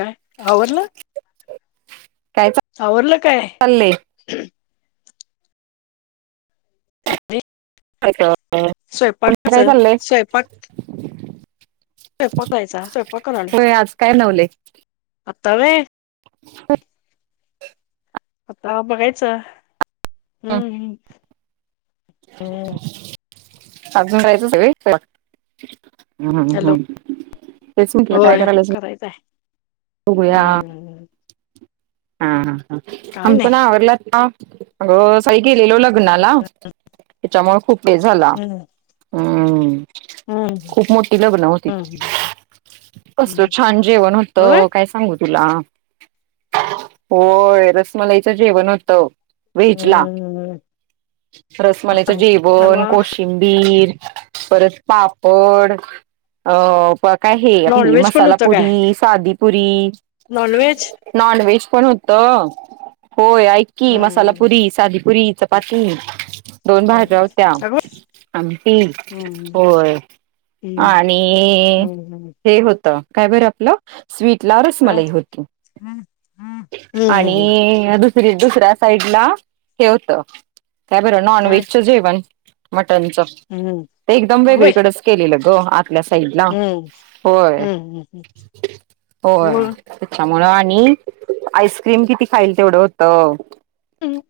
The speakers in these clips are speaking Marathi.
काय आवरलं काय आवरलं काय? चाललंय [inaudible] चालय. तुमचं काय चाललंय? स्वयपाक करालोय. होय आज काय बनवलंय आत्ता होय. [inaudible] आता बगायचं. हम्म हम्म अजून यायची सगळी स्वयपाक हॅलो तेच म्हटलं काय करायला होय काय? बघूया हा हा काय आम्ही पण नाही आवरलय आता. अगं सई गेलेलो लग्नाला त्याच्यामुळे खूप वे झाला. हम्म हम्म. हम्म खूप मोठी लग्न होती. हम्म कसलं छान जेवण होत होय काय सांगू तुला? होय. रसमलईचं जेवण होतं. वेजला हम्म रसमलईच अरे जेवण, वा कोशिं बीर, परत पापड काय हे आपली नॉनव्हेज पण मसाला होतं काय पुरी, सादी पुरी नॉनव्हेज नॉनव्हेज पण होतं, होय. आयकी मसाला हम्म पुरी [unintelligible] पुरी साधी पुरी चपाती. दोन भाज्या होत्या, अगं बाई आमटी, हम्म होय. हम्म आणि हम्म हम्म हे होत काय बरं आपलं, स्वीट ला काय रसमलाई होती. [unintelligible] [inaudible] हम्म हम्म आणि दुसरी दुसऱ्या साईडला हे होत काय बर, नॉन काय व्हेजच जेवण, मटनच हम्म ते एकदम अगं बाई वेगळीकडेच. केलेलं ग, आतल्या साईडला, हम्म होय हम्म हम्म होय. मग तिच्यामुळ आणि आईस्क्रीम किती खाईल तेवढं होतं. हम्.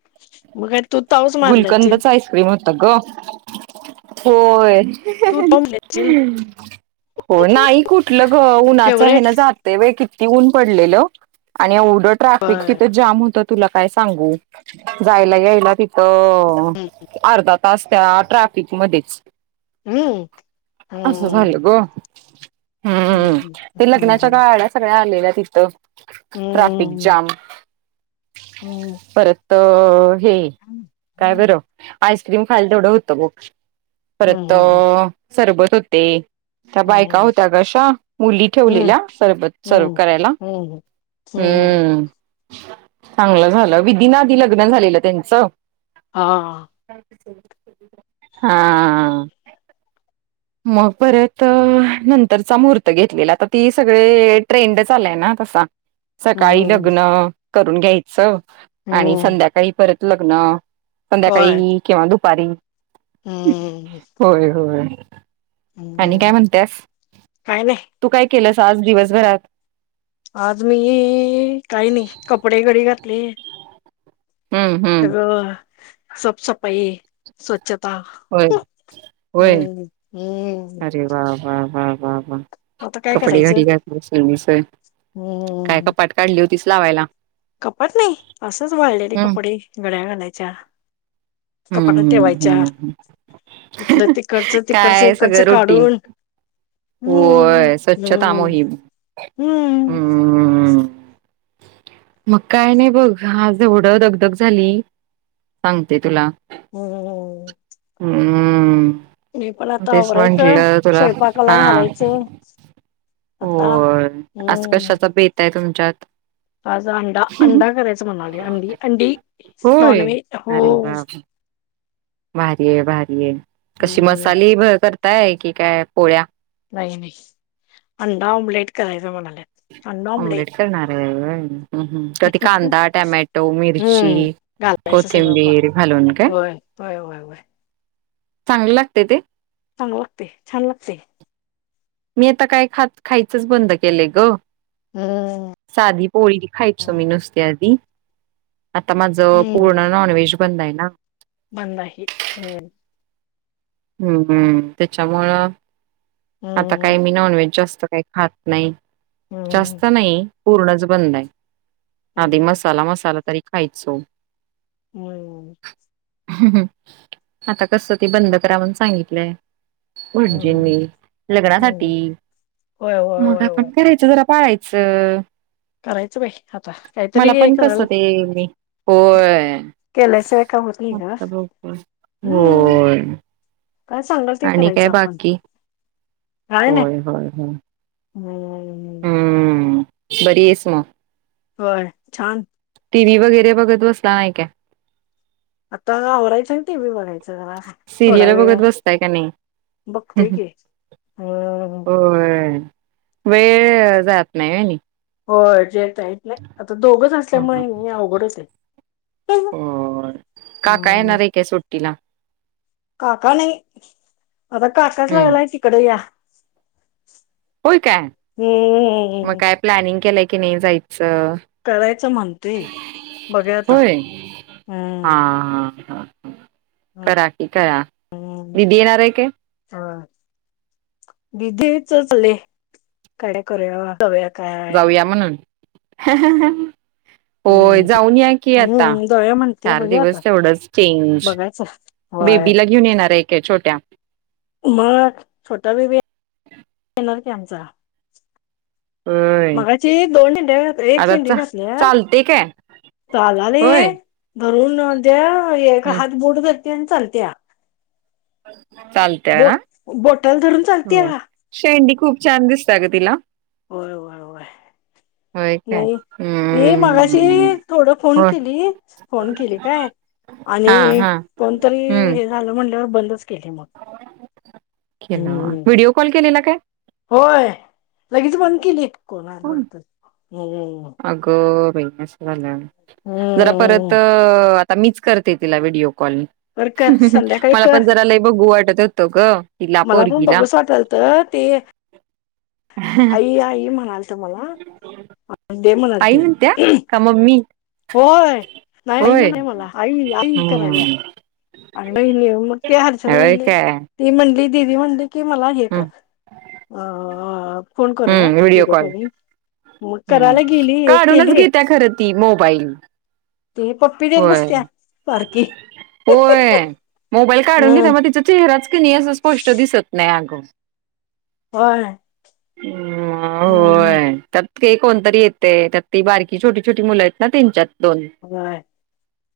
[unintelligible] तो गुलकंदचा आईस्क्रीम होता ग, होय. तू तोंबल्याचील हो नाही कुठलं ग, उन्हाचं हे फेवरेट ना जात तय होय, किती ऊन पडलेल आणि, एवढं ट्राफिक बर तिथ जाम होत तुला काय सांगू, जायला यायला किती अ अर्धा तास त्या ट्रॅफिक मध्येच. हम्म अस झाल हम्म ग. हम्म, ते हम्म लग्नाच्या हम्म गाड्या आलेल्या सगळ्या हिकडं. ट्राफिक हम्म जाम, हम्म परत हे [unintelligible] [inaudible] काय बरं आईस्क्रीम खायला तेवढं होतं, बघ परत हम्म हम्म सरबत होते. त्या बायका हम्म होत्या ग अशा, मुली हम्म ठेवलेल्या, सर्बत सर्व हम्म करायला. हम्म हम्म, चांगलं झालं विधी ना आधी लग्न झालेलं त्यांचं. हा. हा. मग परत नंतरचा महूर्त घेतलेला, आता ती सगळे ट्रेंड चालय ना तसा. [unintelligible] [inaudible] सकाळी हम्म लग्न करून घ्यायचं, आणि हम्म संध्याकाळी परत लग्न. बर संध्याकाळी किंवा दुपारी, हम्म होय होय. हम्म आणि काय हम्म म्हणत्यास, काय नाही तू काय केलंस आज दिवसभरात? आज मी काही नाही, कपडे घडी घातली. हम्म हम्म [unintelligible] सफ सफाई स्वच्छता, होय होय हम्म हम्म. अरे, वा वा वा वा वा. आता काय कपडे करायचं घाडी घाटलीस [unintelligible] काय हम्म कपाट काढली होतीच लावायला? कपाट नाही, असंच वाळलेले हम् कपडे घड्या घालायच्या. कपाटात हम्म ठेवायच्या. हम् इथलं तिकडचं, तिकडचं काय सगळं इकडचं रुटीन काढून हम्म, होय स्वच्छता हम्, मोहीम हम्म. हम्म मग काय नाही बघ, आज एवढं दगधग झाली सांगते तुला. हम्म हम्म! हे पण आता तेच आवरायचं, म्हंटलं तुला हा स्वयंपाकाला घालायचं. आता होय, आज हम्म कशाचा बेत आहे तुमच्यात? आज अंडा, अंडा करायचा म्हणालोय, अंडी अंडी होय नॉनव्हेज, अरे हो. वा वा. भारी आहे भारी ये कशी हम्म मसाली करताय की काय पोळ्या? नाही, नाही अंडा आमलेट करायचं म्हणाल्यात. ऑमलेट करणार आहे होय तर ते कांदा, टॅमॅटो, मिर्ची झालायचं सगळं स्वयंपाक होय, होय, होय, होय. चांगलं लागते ते. चांगलं लागते, छान लागते. मी आता काय खात खायचंच बंद केलंय ग. हम्म सादी पोळी ती खायचो मी नुसत्या आधी आता माझं पूर्ण नॉनव्हेज बंद आहेना. बंद [unintelligible] हम्म. हम्म, हम्म त्याच्यामुळं आता काही हम्म मी नॉनव्हेज जास्त काही खात नाही हम्म जास्त नाही. पूर्णच बंद आहे आधी हम्म मसाला, मसाला तरी खायचो होय, होय. आता कस ते बंद करा म्हणून सांगितलंय. पण जीम हम्म लग्नासाठी हम्म होय होय मग होय आपण होय करायच जरा पाळायच च.... करायचं बाई आता मला काहीतरी पण कस करायला ते मी होय केलेस का होती इथ? अ [inaudible] होय... काय सांगाल ते आणि काय करायचं आपण. बाकी? काय नाही होय होय होय. हो.. हम्म, बरी आहेस मग. होय छान. टी व्ही वगैरे बघत बसला आहे काय? आता वरायचं ना टि व्ही बघायचा. जरा थोडा सिरियल वेळ बघत बसताय का नाही? बघतोय की. हम्म होय वेळ जात नाही. हो जेेत नाही आता दोघंच असल्यामुळे अवघडच आहे. हो काका हम्म येणार आहे काय सुट्टीला? काका नाही आता काकाच हम्म लागला आहे तिकडे या होय काय, मग हम्म काय प्लॅनिंग केलंय की नाही जायच? करायचं म्हणतेय बघुया आता. होय हम्म हा, ह, ह करा कि करा दिदी येणार आहे का? हा दिदी चचले काय करूया, करुयात जावुया म्हणून होय हम्म जाऊन या की आता हम्म जाऊया म्हणते चार बघूया आता दिवस तेवढंच चेंज बघायचं होय बेबीला घेऊन येणार आहे का छोट्या? मग छोटा बेबी येणार की आमचा होय मगा शि दोन शेंडीया घातलीया एक आता शेंडी चा घातल्या चालते काय तो आला नाहीय. होय धरून राहुद्या एक हम्म हात बोट धरतीया आणि चालत्या चालत्या अ... बोटल धरून चालत्या हो शेंडी खूप छान दिसते अग तिला. व्हय, व्हय, व्हय. होय काय नाही, ती मगाशी हम्म थोड फोन होय केली, फोन केली काय- हा आणि हा कोणतरी हम्म हे झालं म्हंटल्यावर, बंदच केली मग. केला हम्म [unintelligible] व्हिडिओ कॉल केलेला काय? होय, लगेच बंद केली एक कोण आल होय. वाटत. [unintelligible] अगं बाई, असं झालं व्हय. हम. [unintelligible] जरा परत, आता मीच करते तिला व्हिडिओ कॉल. कर कर संध्याकाळी मला कर पण जरा लय बघू वाटत होत गं. मला पण बघूच वाटालत ती- आई, आई म्हणालत मला- दे म्हणाल आई ते म्हणत्या, का मम्मी? होय, नाही आई नाही होय म्हणत्या मला आई, आई कराल्या. हम्म आणि बहिणी [unintelligible] मती हर्षद होय म्हणली, काय हम्म ती म्हणली दिदी म्हणली- की मला हे खरं, अ... फोन करूया हम्म हे व्हिडिओ कॉल [unintelligible] करायला हम्म.. गेली काढूनच केली घेत्या खरं ती मोबाईल. ते पप्पी देत होय बसत्या, सारखी. होय, मोबाईल काढून घेत्या, हम्म मग तिचा चेहराच की नाही असं स्पष्ट दिसत नाही अग. होय, हम्म हं, हं. होय त्यात ते कोणतरी येतय, त्यात ती बारकी छोटी, छोटी मुलं आहेत ना, तेनच्यात- होय,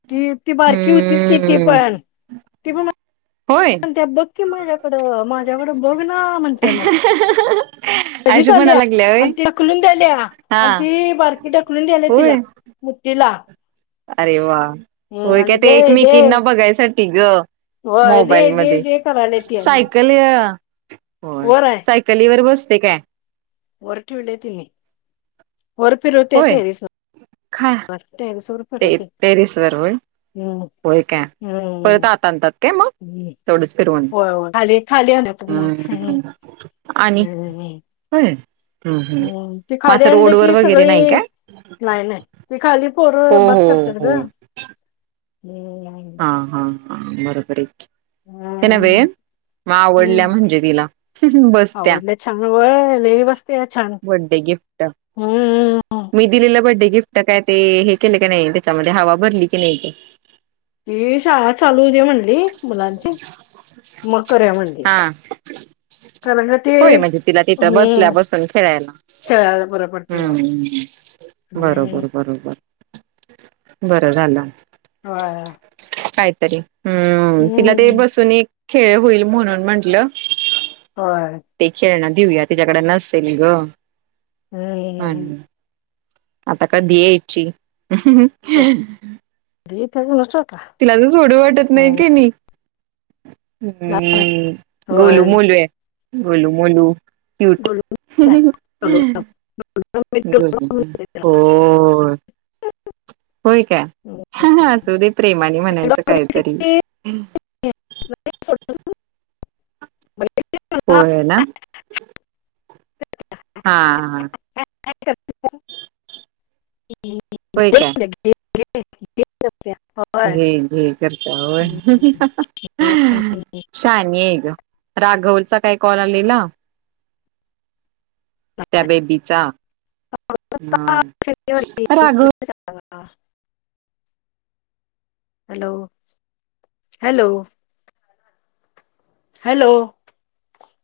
ती ती बारकी होतीच ती हम्म पण ती पण- होय त्या बक्की माझ्याकडं, माझ्याकडं बघ ना म्हणत्या मला. कधीच आशू म्हणा आल्या लागल्या होय आणि ती ढकलून द्याल्या हा आणि ती बारकी ढकलून द्याल्या तिला. होय मुतीला. [unintelligible] अरे वा, होय की ते दे दे एकमेकींना बघायसाठी गं. होय दे मोबाईल दे मधे, दे करायल्या ती आणि सायकल य- होय, वर आहे सायकलीवर बसते काय? वर ठेवल्या ती, वर फिरवत्या होय टेरेस वर, खा [unintelligible] टेरेस वर- ते टेरेस वर व्हय.? हम. होय का? परत आत आणतात काय मग, हम्म. तेवढच फिरवून. होय होय खाली खाली आण मग हम्. हम्म हम्म हम. [unintelligible] हो खाली मासं आणली रोडवर की वगैरे सगळी नाही का. [unintelligible] नाही, नाही, ती खाली पोर बात हो करत्यात हो गं. हा हा हा बरोबर आहे त्यान व हम्म [unintelligible] मग आवडल्या हम्म म्हणजे तिला बसत्या. ते छान- बड्डे गिफ्ट. हम्म. [unintelligible] मी दिलेलं बड्डे गिफ्ट काय ते, हे केले का नाही त्याच्यामध्ये हवा भरली की नाही. हे शाळा चालू होऊदे म्हणंली मुलांची, मग करुया म्हंणली. हा होय, म्हणजे तिला तिथं बसल्या हम्म बसून खेळायला. खेळायला बर पडतय मग. हम्म [unintelligible] हम्म बरोबर बरोबर. बरं झालं. हो. काहीतरी. हम्. तिला ते हम्म बसून एक- खेळ होईल म्हणून म्हंटलं- होय. ते खेळण देऊया. तिच्याकडे नसेल गं! हम्म म्हणून. आता काय? [unintelligible] [unintelligible] तिला मी सोडू वाटत नाही क होय नाही? हम्म. गोलूमोलू आहे गोलूमोलू. क्यूट. गोलूमोलू. होय. होय का? असू दे. प्रेमाने म्हणायचं काहीतरी. [unintelligible] होय ना? हां हां. काय करतीये? होय काय [unintelligible] घे घे करत. शानी आहे ग! राघवचा काल कॉल आलेला. त्या बेबीचा. ह राघव- हॅलो. हॅलो. हॅलो.